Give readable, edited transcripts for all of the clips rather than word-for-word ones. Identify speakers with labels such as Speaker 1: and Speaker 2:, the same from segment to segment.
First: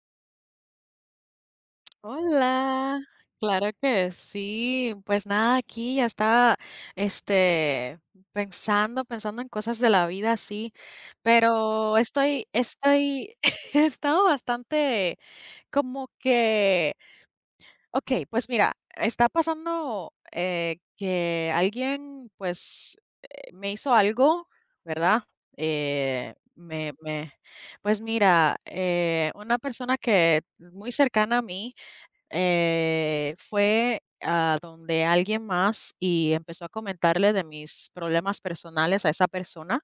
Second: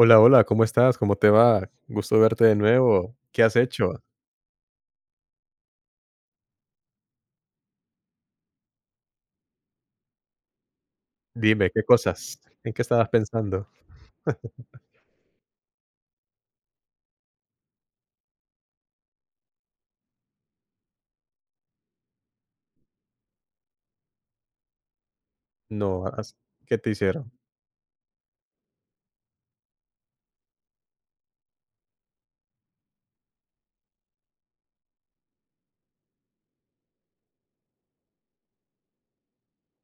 Speaker 1: Hola, hola, ¿cómo estás? ¿Cómo te va? Gusto verte de
Speaker 2: Hola,
Speaker 1: nuevo. ¿Qué has
Speaker 2: claro
Speaker 1: hecho?
Speaker 2: que sí. Pues nada, aquí ya estaba este pensando, pensando en cosas de la vida, sí,
Speaker 1: Dime, ¿qué
Speaker 2: pero
Speaker 1: cosas?
Speaker 2: estoy,
Speaker 1: ¿En qué estabas
Speaker 2: estoy,
Speaker 1: pensando?
Speaker 2: he estado bastante como que, ok, pues mira, está pasando que alguien pues me hizo algo, ¿verdad?
Speaker 1: No,
Speaker 2: Eh,
Speaker 1: has- ¿Qué te
Speaker 2: me,
Speaker 1: hicieron?
Speaker 2: me, pues mira, una persona que muy cercana a mí. Fue a donde alguien más y empezó a comentarle de mis problemas personales a esa persona,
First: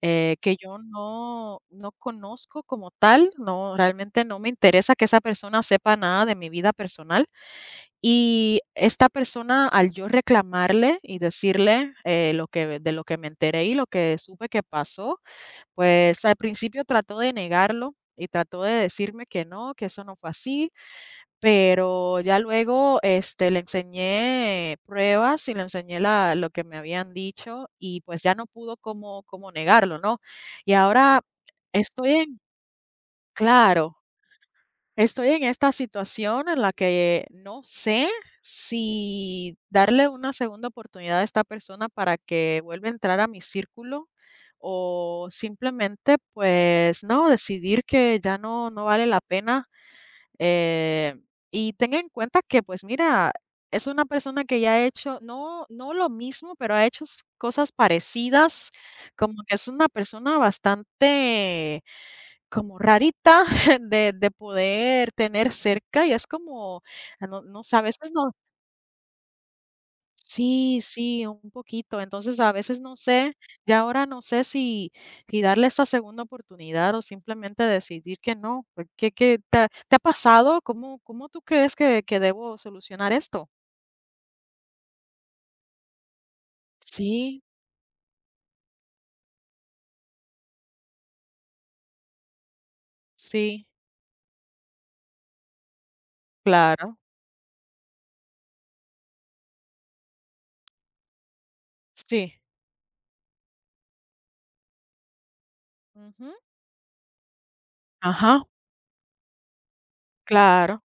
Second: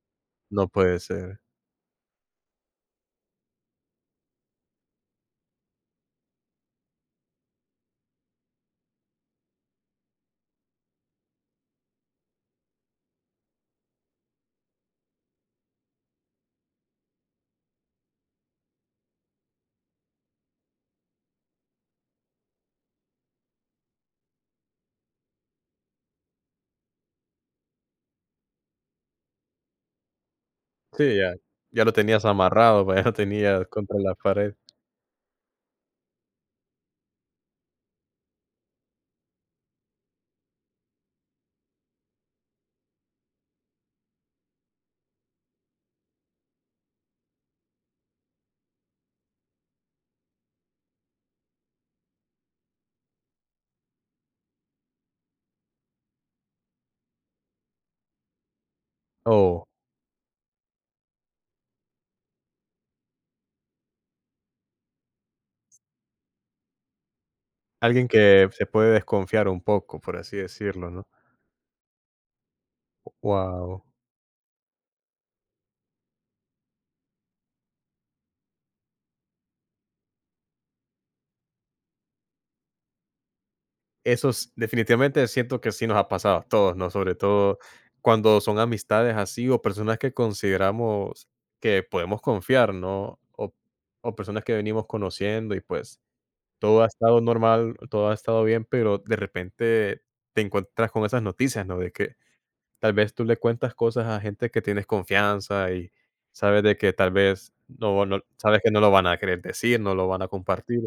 Speaker 2: que
Speaker 1: No
Speaker 2: yo
Speaker 1: puede ser.
Speaker 2: no conozco como tal, no, realmente no me interesa que esa persona sepa nada de mi vida personal. Y esta persona, al yo reclamarle y decirle, lo que de lo que me enteré y lo que supe que pasó, pues, al principio trató de negarlo y trató de decirme que no, que eso no fue así, pero ya luego, le enseñé pruebas y le enseñé la lo que me habían dicho y, pues, ya no pudo como negarlo, ¿no? Y
Speaker 1: Sí,
Speaker 2: ahora
Speaker 1: ya, ya lo
Speaker 2: estoy
Speaker 1: tenías
Speaker 2: en
Speaker 1: amarrado, ya lo tenías
Speaker 2: claro,
Speaker 1: contra la pared.
Speaker 2: estoy en esta situación en la que no sé si darle una segunda oportunidad a esta persona para que vuelva a entrar a mi círculo o simplemente, pues, no, decidir que ya no vale la pena eh, y tenga en cuenta que, pues mira, es una persona que ya ha hecho, no, no lo mismo, pero ha hecho cosas parecidas, como que
Speaker 1: Oh,
Speaker 2: es una persona bastante como rarita de poder tener cerca y es como, ah, no, no sé, a
Speaker 1: alguien
Speaker 2: veces no.
Speaker 1: que se puede desconfiar un poco, por así
Speaker 2: Sí,
Speaker 1: decirlo, ¿no?
Speaker 2: sí, un poquito. Entonces, a veces no sé, ya
Speaker 1: Wow.
Speaker 2: ahora no sé si, si darle esta segunda oportunidad o simplemente decidir que no. ¿Qué, qué te ha pasado? ¿Cómo, cómo tú crees que debo solucionar esto?
Speaker 1: Eso s Definitivamente siento que sí nos ha pasado a todos, ¿no? Sobre
Speaker 2: Sí,
Speaker 1: todo cuando son amistades así o personas que consideramos que podemos confiar, ¿no? O
Speaker 2: sí,
Speaker 1: o personas que venimos conociendo y, pues, todo ha
Speaker 2: claro,
Speaker 1: estado normal, todo ha estado bien, pero de repente te encuentras con esas noticias, ¿no? De que
Speaker 2: sí.
Speaker 1: tal vez tú le cuentas cosas a gente que tienes confianza y
Speaker 2: Ujú.
Speaker 1: sabes de que tal vez no
Speaker 2: Ajá,
Speaker 1: sabes que no lo van a querer decir, no lo van a compartir.
Speaker 2: claro,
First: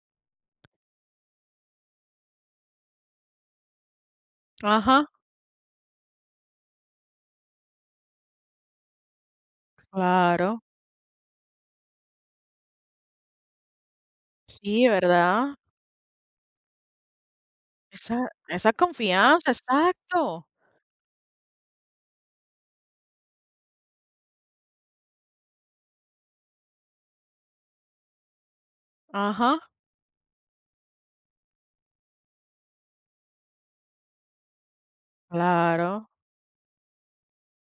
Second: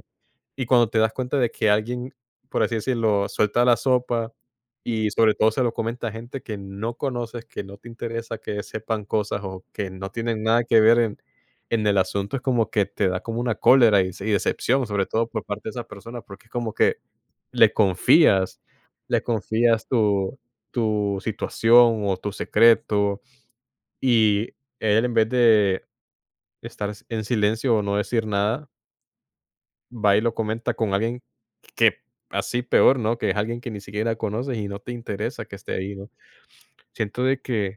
Speaker 1: Y cuando te das cuenta de que alguien, por así decirlo, suelta la sopa
Speaker 2: ajá,
Speaker 1: y sobre todo se lo comenta a gente que no conoces, que no te interesa que sepan cosas o que no tienen
Speaker 2: claro.
Speaker 1: nada que ver en el asunto, es como que te da como una cólera y decepción,
Speaker 2: Sí,
Speaker 1: sobre todo por
Speaker 2: ¿verdad?
Speaker 1: parte de esa persona, porque es como que le
Speaker 2: Esa,
Speaker 1: confías
Speaker 2: esa
Speaker 1: le
Speaker 2: confianza,
Speaker 1: confías tu
Speaker 2: exacto.
Speaker 1: tu situación o tu secreto, y él en vez de estar en silencio o no decir nada
Speaker 2: Ajá,
Speaker 1: va y lo comenta con alguien que así peor, ¿no? Que es alguien que ni siquiera conoces y no te interesa que esté ahí,
Speaker 2: claro.
Speaker 1: ¿no? Siento de que,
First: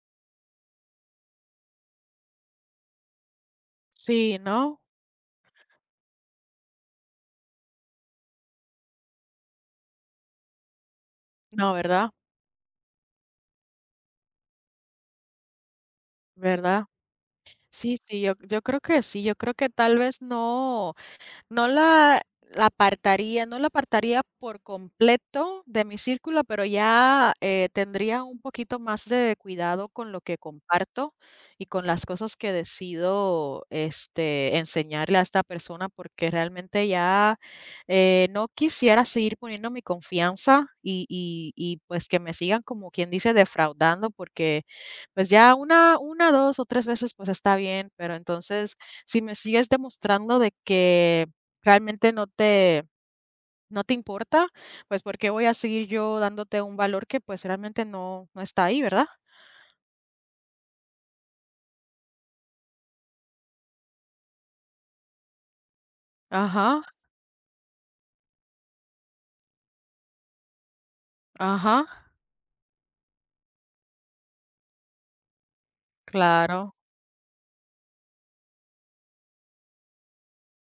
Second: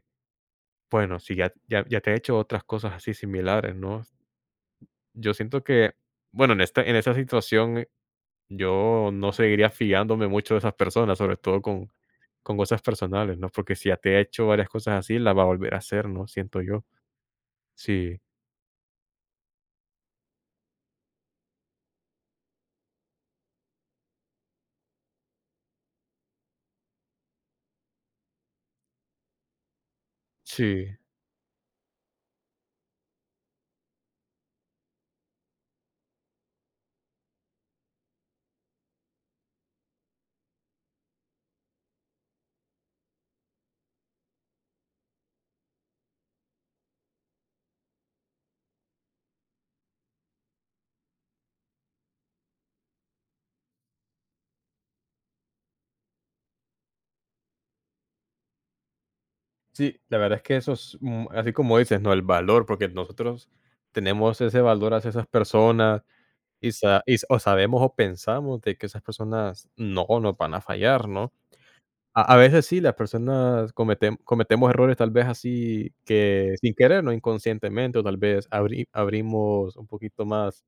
Speaker 1: bueno, si ya ya te he hecho otras cosas así similares, ¿no?
Speaker 2: Sí, no,
Speaker 1: Yo siento que, bueno, en esa situación yo no seguiría fiándome mucho de esas personas, sobre todo
Speaker 2: no, ¿verdad?
Speaker 1: con cosas personales, ¿no? Porque si ya te ha hecho varias cosas así, la va a volver a hacer, ¿no? Siento yo.
Speaker 2: ¿Verdad? Sí,
Speaker 1: Sí,
Speaker 2: sí, yo creo que sí, yo creo que tal vez no, no la la apartaría, no la apartaría por completo de mi círculo, pero ya, tendría un poquito más de cuidado con lo que
Speaker 1: sí.
Speaker 2: comparto y con las cosas que decido, enseñarle a esta persona, porque realmente ya, no quisiera seguir poniendo mi confianza y, pues, que me sigan, como quien dice, defraudando, porque, pues, ya una, 2 o 3 veces, pues, está bien, pero entonces, si me sigues demostrando de que realmente no te no te importa, pues, porque voy a seguir yo dándote un valor que, pues, realmente no está ahí, ¿verdad?
Speaker 1: Sí, la verdad es que eso es, así como dices, ¿no? El valor, porque nosotros tenemos ese valor hacia esas personas y,
Speaker 2: Ajá,
Speaker 1: o sabemos o pensamos de que esas personas no nos van a fallar, ¿no?
Speaker 2: ajá,
Speaker 1: A veces sí, las personas cometemos errores tal vez así que sin
Speaker 2: claro,
Speaker 1: querer, ¿no? Inconscientemente, o tal vez abrimos un poquito más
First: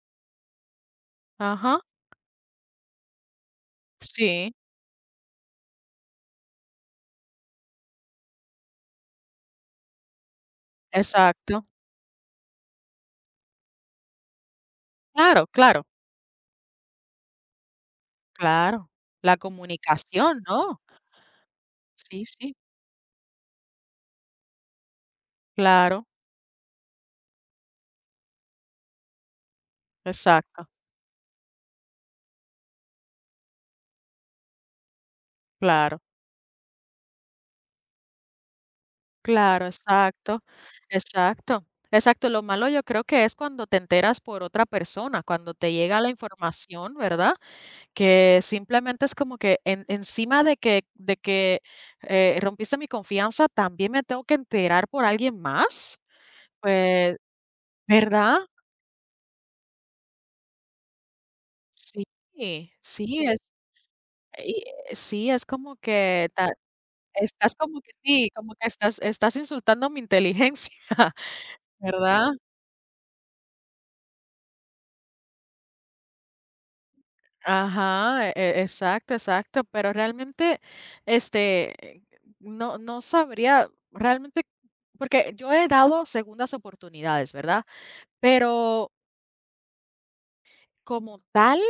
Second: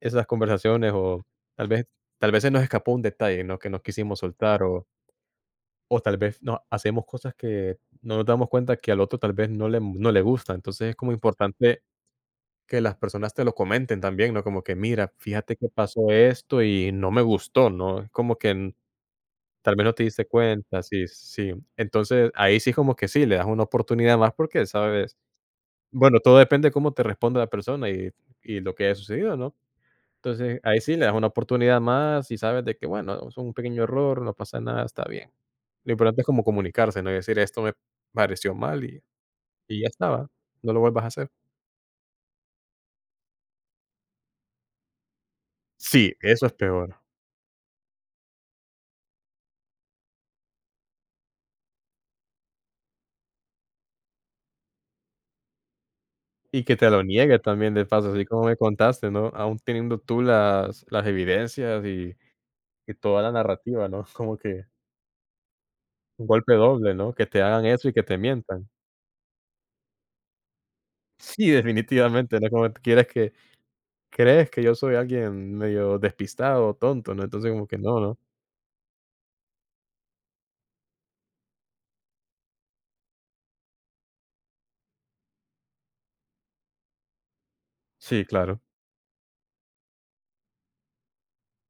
Speaker 1: esas conversaciones o tal
Speaker 2: ajá,
Speaker 1: vez, tal vez se nos escapó un detalle, ¿no? Que nos quisimos
Speaker 2: sí,
Speaker 1: soltar o tal vez no hacemos cosas que no nos damos cuenta que al otro tal vez no le gusta. Entonces, es como
Speaker 2: exacto.
Speaker 1: importante que las personas te lo comenten también, ¿no? Como que: "Mira,
Speaker 2: Claro,
Speaker 1: fíjate que
Speaker 2: claro,
Speaker 1: pasó esto y no me gustó", ¿no? Es como que n
Speaker 2: claro. La
Speaker 1: Tal vez no te diste
Speaker 2: comunicación, ¿no?
Speaker 1: cuenta. Sí, sí.
Speaker 2: Sí,
Speaker 1: Entonces,
Speaker 2: sí,
Speaker 1: ahí sí como que sí, le das una oportunidad más porque sabes
Speaker 2: claro,
Speaker 1: bueno, todo depende de cómo te responde la persona y lo que haya sucedido, ¿no? Entonces,
Speaker 2: exacto,
Speaker 1: ahí sí le das una oportunidad más y sabes de que, bueno, es un pequeño error, no pasa nada, está bien. Lo
Speaker 2: claro,
Speaker 1: importante es como comunicarse, ¿no? Y decir: "Esto me pareció mal",
Speaker 2: claro,
Speaker 1: y ya estaba,
Speaker 2: exacto,
Speaker 1: no lo vuelvas a hacer.
Speaker 2: exacto, exacto. Lo malo yo creo que es cuando te enteras por otra persona, cuando te llega la
Speaker 1: Sí, eso es
Speaker 2: información,
Speaker 1: peor.
Speaker 2: ¿verdad? Que simplemente es como que en encima de que, rompiste mi confianza, también me tengo que enterar por alguien más,
Speaker 1: Y que te lo
Speaker 2: pues,
Speaker 1: niegue también de paso, así
Speaker 2: ¿verdad?
Speaker 1: como me contaste, ¿no? Aún teniendo tú las evidencias
Speaker 2: Sí,
Speaker 1: y toda
Speaker 2: sí,
Speaker 1: la
Speaker 2: es
Speaker 1: narrativa, ¿no? Como
Speaker 2: y
Speaker 1: que
Speaker 2: sí, es como
Speaker 1: un
Speaker 2: que ta
Speaker 1: golpe doble, ¿no? Que te
Speaker 2: estás
Speaker 1: hagan
Speaker 2: como
Speaker 1: eso y
Speaker 2: que
Speaker 1: que te
Speaker 2: sí, como
Speaker 1: mientan.
Speaker 2: que estás insultando mi inteligencia,
Speaker 1: Sí,
Speaker 2: ¿verdad?
Speaker 1: definitivamente, ¿no? Como quieres que crees que yo soy alguien medio despistado o tonto, ¿no? Entonces, como que no, ¿no?
Speaker 2: Ajá, exacto, exacto, pero realmente, este, no no sabría realmente porque yo he dado segundas oportunidades, ¿verdad?
Speaker 1: Sí, claro,
Speaker 2: Pero como tal,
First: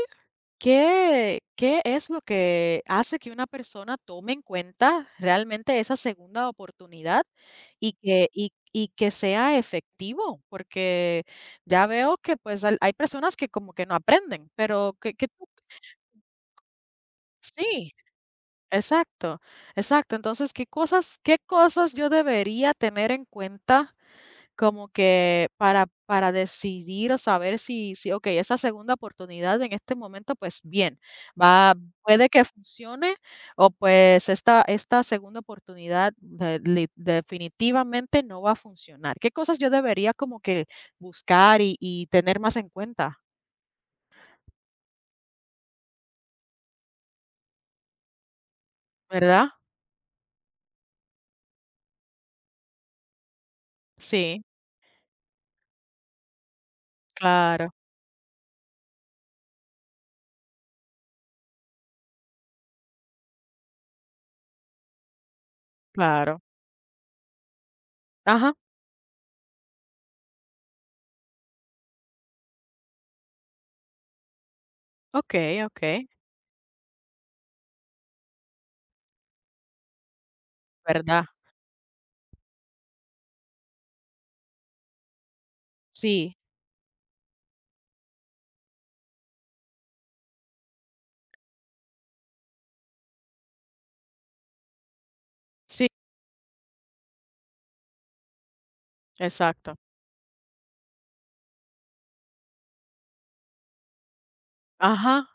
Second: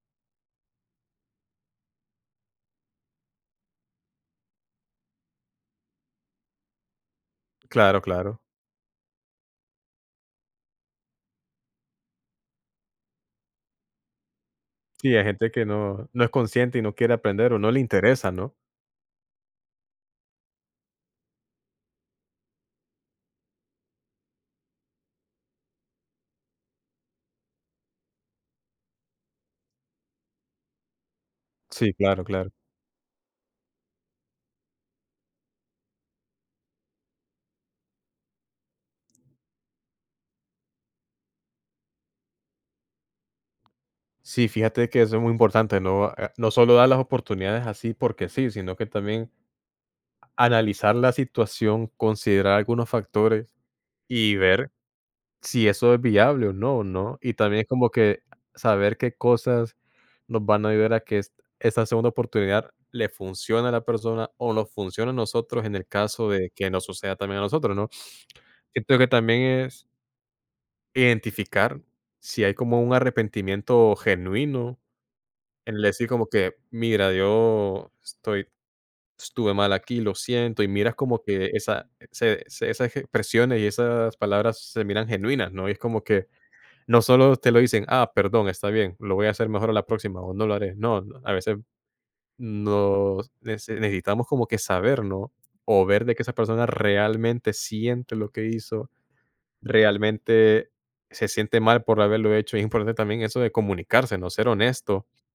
Speaker 2: ¿qué qué es lo que hace que una persona tome en cuenta realmente esa segunda oportunidad y
Speaker 1: claro,
Speaker 2: que
Speaker 1: claro.
Speaker 2: y que sea efectivo? Porque ya veo que, pues, al hay personas que como que no aprenden, pero
Speaker 1: Sí, hay
Speaker 2: que tú
Speaker 1: gente que no es consciente y no quiere aprender o no le
Speaker 2: sí,
Speaker 1: interesa, ¿no?
Speaker 2: exacto, exacto. Entonces, qué cosas yo debería tener en cuenta como que para decidir o saber si si, okey, esa segunda oportunidad en este momento, pues bien, va
Speaker 1: Sí, claro,
Speaker 2: puede que
Speaker 1: claro.
Speaker 2: funcione o pues esta esta segunda oportunidad de li definitivamente no va a funcionar. ¿Qué cosas yo debería como que buscar y tener más en cuenta,
Speaker 1: Sí, fíjate que eso es muy importante, no, no solo dar las oportunidades así porque sí, sino que también
Speaker 2: ¿verdad?
Speaker 1: analizar la situación, considerar algunos factores y
Speaker 2: Sí,
Speaker 1: ver si eso es viable o no, ¿no? Y también es
Speaker 2: claro,
Speaker 1: como que saber qué cosas nos van a ayudar a que esta segunda oportunidad le funcione a la persona o nos funcione a nosotros en el caso
Speaker 2: claro.
Speaker 1: de que nos suceda también a nosotros, ¿no?
Speaker 2: Ajá,
Speaker 1: Siento que también es identificar si hay como un arrepentimiento genuino
Speaker 2: okey,
Speaker 1: en el
Speaker 2: okey,
Speaker 1: decir como que: "Mira, yo estoy estuve mal aquí, lo siento", y miras como
Speaker 2: ¿verdad?
Speaker 1: que esa se se esas expresiones y esas palabras se miran genuinas, ¿no? Y es como que
Speaker 2: Sí,
Speaker 1: no solo te lo dicen: "Ah, perdón, está bien, lo voy a hacer mejor a la próxima o no lo haré". No, no, a veces nos nece necesitamos como que saber, ¿no? O
Speaker 2: sí,
Speaker 1: ver de que esa persona realmente siente lo que hizo,
Speaker 2: exacto.
Speaker 1: realmente se siente mal por haberlo hecho. Y es importante también eso de comunicarse, ¿no? Ser honesto.
Speaker 2: Ajá,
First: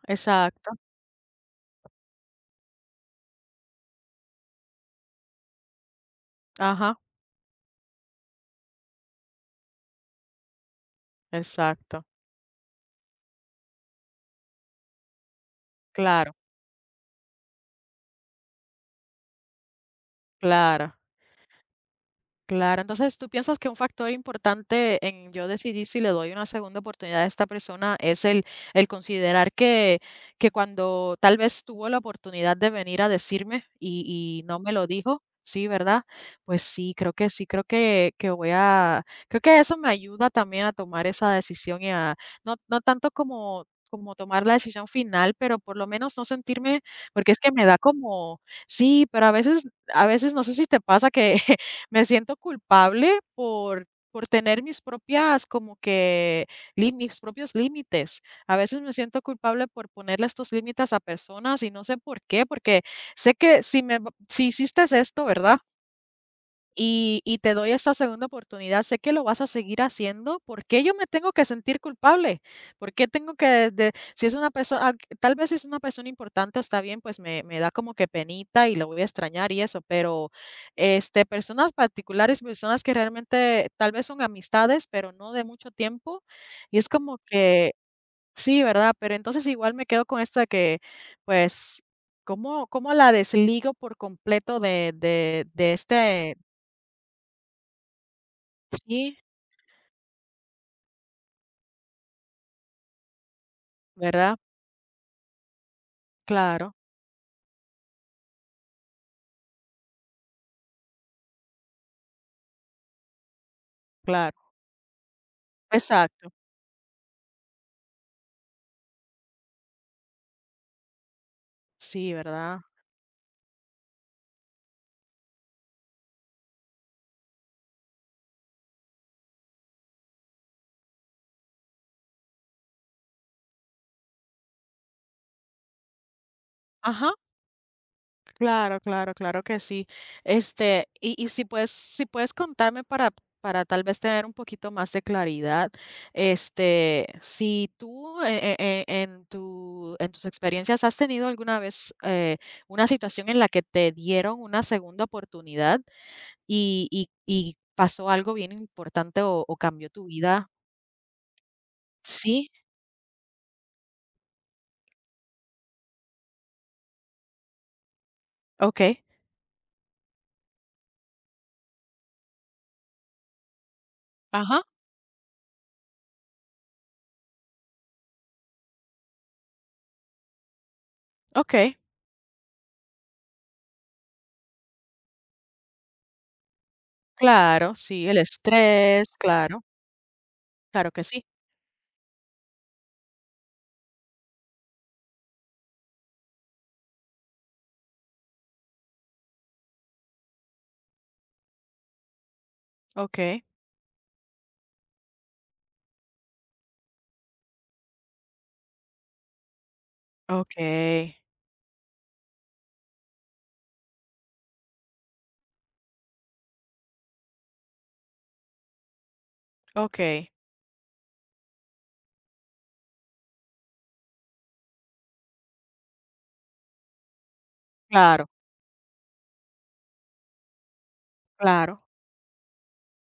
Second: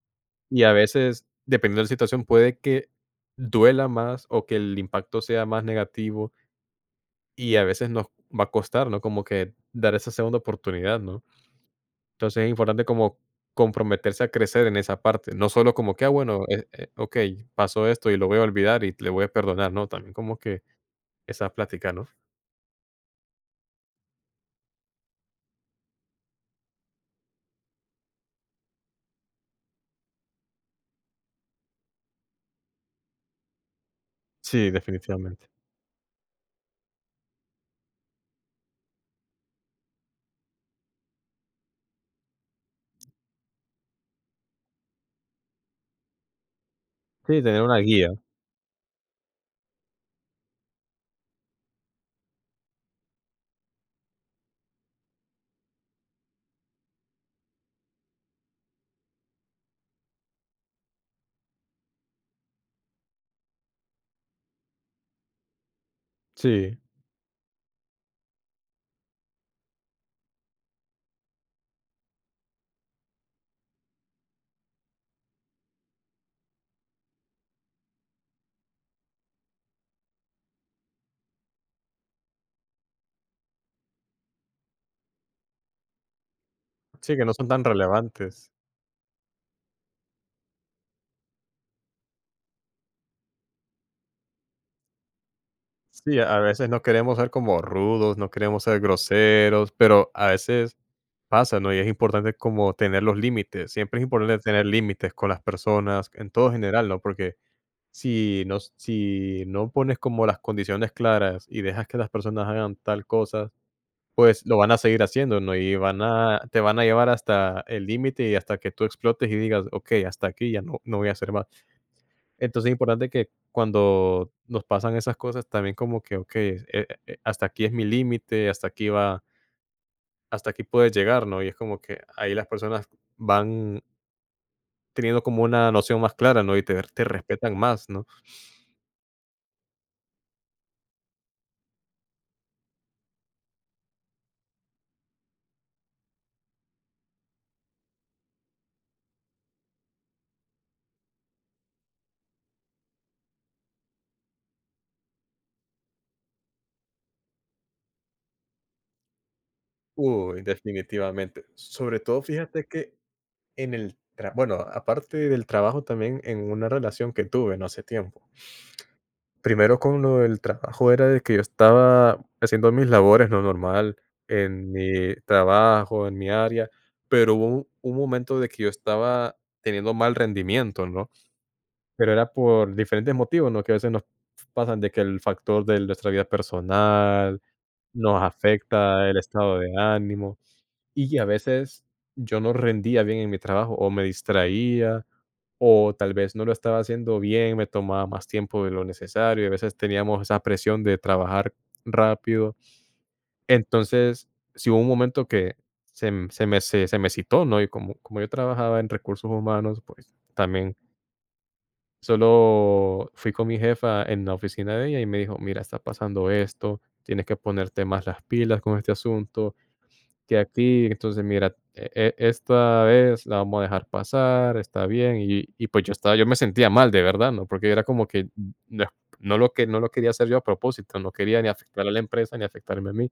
Speaker 1: Y a
Speaker 2: exacto,
Speaker 1: veces, dependiendo de la situación, puede que duela más o que el impacto sea más negativo
Speaker 2: ajá,
Speaker 1: y a veces nos va a costar, ¿no? Como que dar esa segunda oportunidad, ¿no?
Speaker 2: exacto,
Speaker 1: Entonces es importante como comprometerse a crecer en esa parte, no solo como que, ah,
Speaker 2: claro.
Speaker 1: bueno, ok, pasó esto y lo voy a olvidar y le voy a perdonar, ¿no? También como que
Speaker 2: Claro,
Speaker 1: esa plática, ¿no?
Speaker 2: claro. Entonces, ¿tú piensas que un factor importante en yo decidir si le doy una segunda oportunidad a esta persona es el considerar que cuando tal vez tuvo la oportunidad de venir a decirme y no
Speaker 1: Sí,
Speaker 2: me lo dijo?
Speaker 1: definitivamente.
Speaker 2: Sí, ¿verdad? Pues sí, creo que voy a, creo que eso me ayuda también a tomar esa decisión y a, no, no tanto como, como tomar la decisión final, pero por lo menos no sentirme, porque es
Speaker 1: Sí,
Speaker 2: que
Speaker 1: tener
Speaker 2: me
Speaker 1: una
Speaker 2: da
Speaker 1: guía.
Speaker 2: como, sí, pero a veces no sé si te pasa que me siento culpable por tener mis propias como que mis propios límites. A veces me siento culpable por ponerle estos límites a personas y no sé por qué, porque sé que si si hiciste esto, ¿verdad?
Speaker 1: Sí,
Speaker 2: Y, y te doy esa segunda oportunidad, sé que lo vas a seguir haciendo, ¿por qué yo me tengo que sentir culpable? ¿Por qué tengo que, si es una persona, tal vez si es una persona importante, está bien, pues me da como que penita y lo voy a extrañar y eso, pero personas particulares, personas que realmente tal vez son amistades, pero no de mucho tiempo, y es
Speaker 1: sí,
Speaker 2: como
Speaker 1: que no son tan
Speaker 2: que,
Speaker 1: relevantes.
Speaker 2: sí, ¿verdad? Pero entonces igual me quedo con esta que, pues... ¿Cómo, cómo la desligo por completo de
Speaker 1: Sí, a veces no queremos ser como rudos, no queremos ser
Speaker 2: sí,
Speaker 1: groseros, pero a veces pasa, ¿no? Y es importante como tener los límites. Siempre es importante
Speaker 2: ¿verdad?
Speaker 1: tener límites con las personas, en todo
Speaker 2: Claro,
Speaker 1: general, ¿no? Porque si no, si no pones como las condiciones claras y dejas que las personas hagan tal cosa,
Speaker 2: claro.
Speaker 1: pues lo van a seguir haciendo, ¿no? Y van
Speaker 2: Exacto.
Speaker 1: a, te van a llevar hasta el límite y hasta que tú explotes y digas, ok, hasta aquí ya no, no voy a hacer más.
Speaker 2: Sí, ¿verdad?
Speaker 1: Entonces es importante que cuando nos pasan esas cosas también como que, okey, hasta aquí es mi límite, hasta aquí puedes llegar, ¿no? Y es como que ahí las personas van teniendo como una noción más clara, ¿no? Y te
Speaker 2: Ajá,
Speaker 1: respetan más, ¿no?
Speaker 2: claro, claro, claro que sí. Y si puedes, si puedes contarme para tal vez tener un poquito más de claridad, si tú en tu, en tus experiencias has tenido alguna vez una situación en la que te dieron una segunda oportunidad y pasó algo bien importante o cambió tu
Speaker 1: Uy,
Speaker 2: vida.
Speaker 1: definitivamente. Sobre todo,
Speaker 2: Sí,
Speaker 1: fíjate que en el tra bueno, aparte del trabajo, también en una relación que tuve, ¿no? Hace tiempo.
Speaker 2: ok.
Speaker 1: Primero con lo del trabajo era de que yo estaba haciendo mis labores, lo normal,
Speaker 2: Ajá,
Speaker 1: en mi trabajo, en mi área, pero hubo un momento de que yo estaba teniendo mal rendimiento, ¿no?
Speaker 2: ok.
Speaker 1: Pero era por diferentes motivos, ¿no? Que a veces nos pasan de que el factor de nuestra vida personal
Speaker 2: Claro, sí, el
Speaker 1: nos afecta
Speaker 2: estrés,
Speaker 1: el estado
Speaker 2: claro,
Speaker 1: de ánimo
Speaker 2: claro que
Speaker 1: y
Speaker 2: sí.
Speaker 1: a veces yo no rendía bien en mi trabajo o me distraía o tal vez no lo estaba haciendo bien, me tomaba más tiempo de lo necesario, y a veces teníamos esa presión de trabajar rápido.
Speaker 2: Okey,
Speaker 1: Entonces, si hubo un momento que se m se me se se me citó, ¿no? Y como yo trabajaba en recursos humanos, pues, también
Speaker 2: okey,
Speaker 1: solo fui con mi jefa en la oficina de ella y me dijo: "Mira, está pasando esto, tienes que ponerte más las pilas con este asunto"
Speaker 2: okey,
Speaker 1: que aquí, entonces mira, esta vez la vamos a dejar pasar, está bien, y pues yo estaba yo me sentía mal, de verdad, ¿no? Porque era como
Speaker 2: claro,
Speaker 1: que no no lo que no lo quería hacer yo a propósito, no quería ni
Speaker 2: claro,
Speaker 1: afectar a la empresa ni afectarme a mí.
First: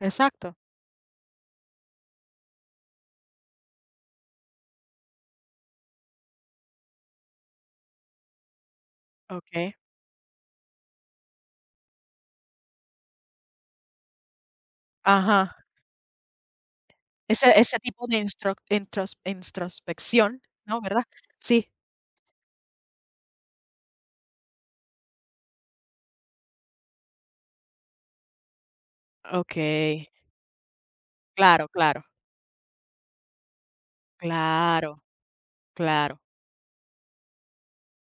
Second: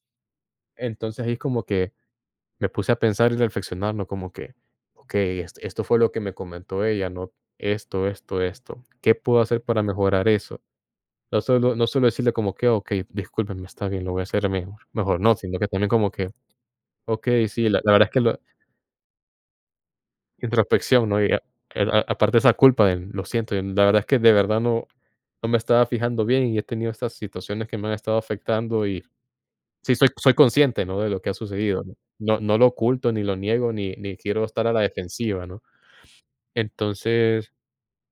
Speaker 2: exacto,
Speaker 1: Entonces ahí como que me puse a pensar y reflexionar, ¿no? Como que, okey, es esto fue lo que me comentó ella, ¿no? Esto, esto, esto. ¿Qué puedo hacer
Speaker 2: okey,
Speaker 1: para mejorar eso? No solo decirle como que: "Okey, discúlpeme, está bien, lo voy a hacer mejor", mejor no,
Speaker 2: ajá,
Speaker 1: sino que también como que: "Okey,
Speaker 2: ese
Speaker 1: sí,
Speaker 2: ese
Speaker 1: la
Speaker 2: tipo
Speaker 1: verdad es
Speaker 2: de
Speaker 1: que lo
Speaker 2: instro intros introspección, ¿no?, ¿verdad?
Speaker 1: introspección, ¿no?
Speaker 2: Sí,
Speaker 1: A aparte esa culpa del: "Lo siento, y la verdad es que de verdad no me estaba fijando bien y he tenido estas situaciones que me han estado afectando", y sí
Speaker 2: okey,
Speaker 1: soy consciente, ¿no?, de lo que ha
Speaker 2: claro,
Speaker 1: sucedido, ¿no?
Speaker 2: claro,
Speaker 1: No lo oculto, ni lo niego, ni quiero estar a la
Speaker 2: claro,
Speaker 1: defensiva, ¿no?
Speaker 2: claro.
Speaker 1: Entonces,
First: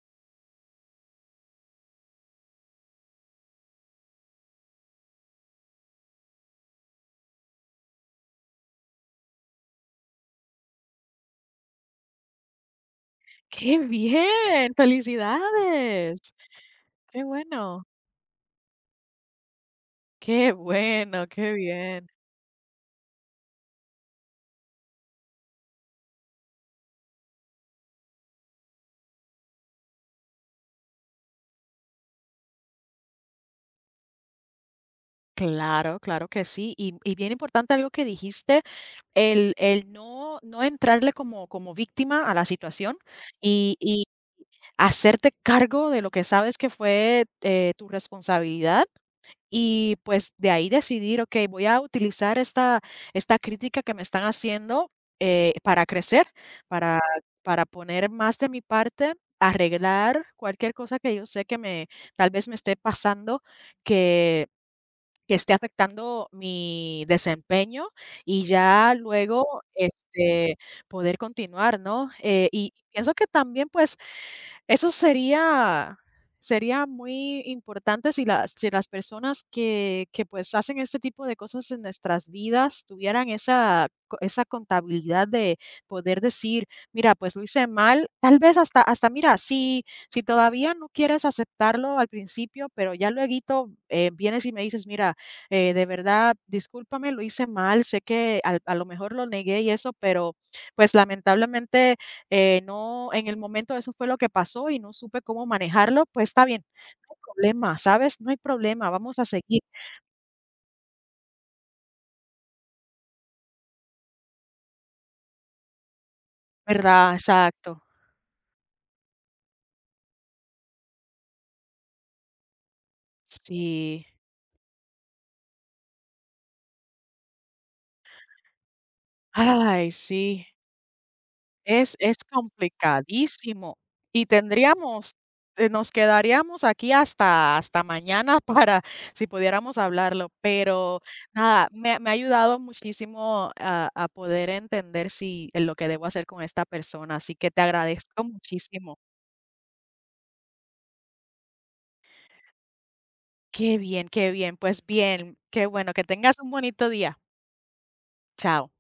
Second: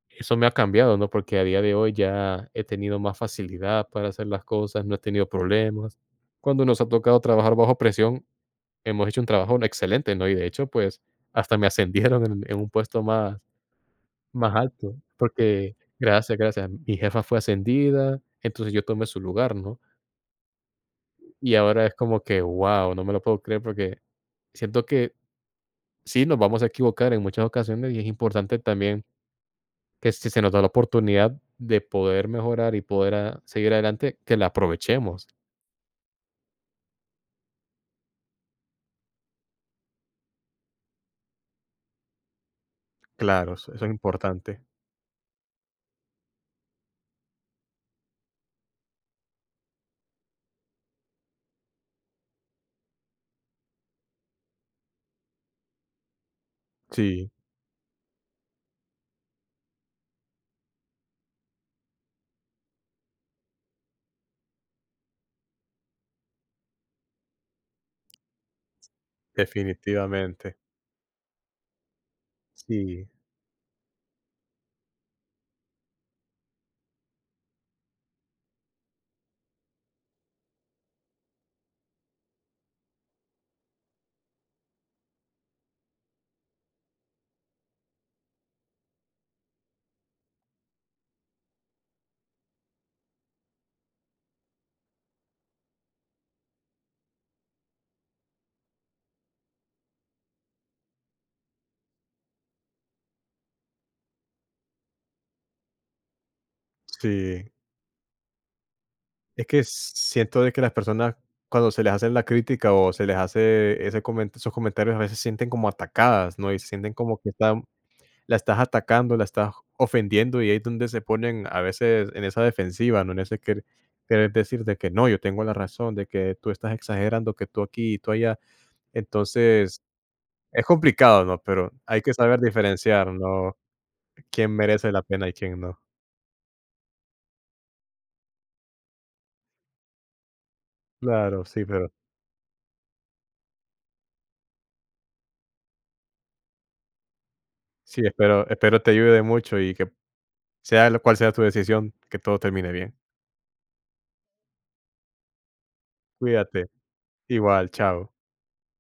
Speaker 1: eso me ha cambiado, ¿no? Porque a día de hoy ya he tenido más facilidad para hacer las cosas, no he tenido problemas. Cuando nos ha tocado trabajar bajo presión, hemos hecho un trabajo excelente, ¿no? Y de hecho, pues, hasta me ascendieron en un puesto
Speaker 2: ¡Qué
Speaker 1: más
Speaker 2: bien!
Speaker 1: alto, porque
Speaker 2: ¡Felicidades!
Speaker 1: gracias, gracias. Mi jefa
Speaker 2: Qué
Speaker 1: fue
Speaker 2: bueno,
Speaker 1: ascendida, entonces yo tomé su lugar, ¿no?
Speaker 2: qué bueno, qué
Speaker 1: Y ahora es
Speaker 2: bien.
Speaker 1: como que, wow, no me lo puedo creer porque siento que sí, nos vamos a equivocar en muchas ocasiones y es importante también que si se nos da la oportunidad de poder mejorar y poder seguir adelante, que la aprovechemos.
Speaker 2: Claro, claro que sí. Y bien importante algo que dijiste. El no entrarle como como víctima a la situación
Speaker 1: Claro, eso es
Speaker 2: y
Speaker 1: importante.
Speaker 2: hacerte cargo de lo que sabes que fue, tu responsabilidad y, pues, de ahí decidir: "Okey, voy a utilizar esta esta crítica que me están haciendo, para crecer, para
Speaker 1: Sí,
Speaker 2: para poner más de mi parte, arreglar cualquier cosa que yo sé que me tal vez me esté pasando que". Que esté afectando mi desempeño y ya luego,
Speaker 1: definitivamente.
Speaker 2: poder continuar, ¿no? Y
Speaker 1: Sí.
Speaker 2: pienso que también, pues, eso sería sería muy importante si las si las personas que, pues, hacen este tipo de cosas en nuestras vidas tuvieran esa co esa contabilidad de poder decir: "Mira, pues, lo hice mal". Tal vez hasta hasta mira, si si todavía no quieres aceptarlo al principio, pero ya lueguito, vienes y me dices: "Mira, de verdad, discúlpame, lo hice mal, sé que al a lo mejor lo negué y eso, pero, pues, lamentablemente no, en el momento eso fue lo que pasó y no supe cómo manejarlo, pues está bien, no hay
Speaker 1: Sí.
Speaker 2: problema, ¿sabes? No hay problema, vamos a
Speaker 1: Es
Speaker 2: seguir,
Speaker 1: que siento de que las personas cuando se les hace la crítica o se les hace ese comen esos comentarios a veces sienten como atacadas, ¿no? Y se sienten
Speaker 2: ¿verdad?
Speaker 1: como que están
Speaker 2: Exacto.
Speaker 1: la estás atacando, la estás ofendiendo y ahí es donde se ponen a veces en esa defensiva, ¿no? En ese quer
Speaker 2: Sí.
Speaker 1: Querer decir de que no, yo tengo la razón, de que tú estás exagerando, que tú aquí y tú allá. Entonces,
Speaker 2: Ay, sí,
Speaker 1: es complicado, ¿no? Pero hay que
Speaker 2: es
Speaker 1: saber diferenciar, ¿no?
Speaker 2: complicadísimo y
Speaker 1: Quién merece la
Speaker 2: tendríamos
Speaker 1: pena y quién no.
Speaker 2: nos quedaríamos aquí hasta hasta mañana para si pudiéramos hablarlo, pero
Speaker 1: Claro, sí,
Speaker 2: nada,
Speaker 1: pero
Speaker 2: me me ha ayudado muchísimo a poder entender si lo que debo hacer con esta persona, así que te
Speaker 1: sí,
Speaker 2: agradezco
Speaker 1: espero te
Speaker 2: muchísimo.
Speaker 1: ayude mucho y que sea lo cual sea tu decisión, que todo termine bien.
Speaker 2: Qué bien, qué bien. Pues bien, qué bueno. Que tengas un
Speaker 1: Cuídate.
Speaker 2: bonito día.
Speaker 1: Igual, chao.
Speaker 2: Chao.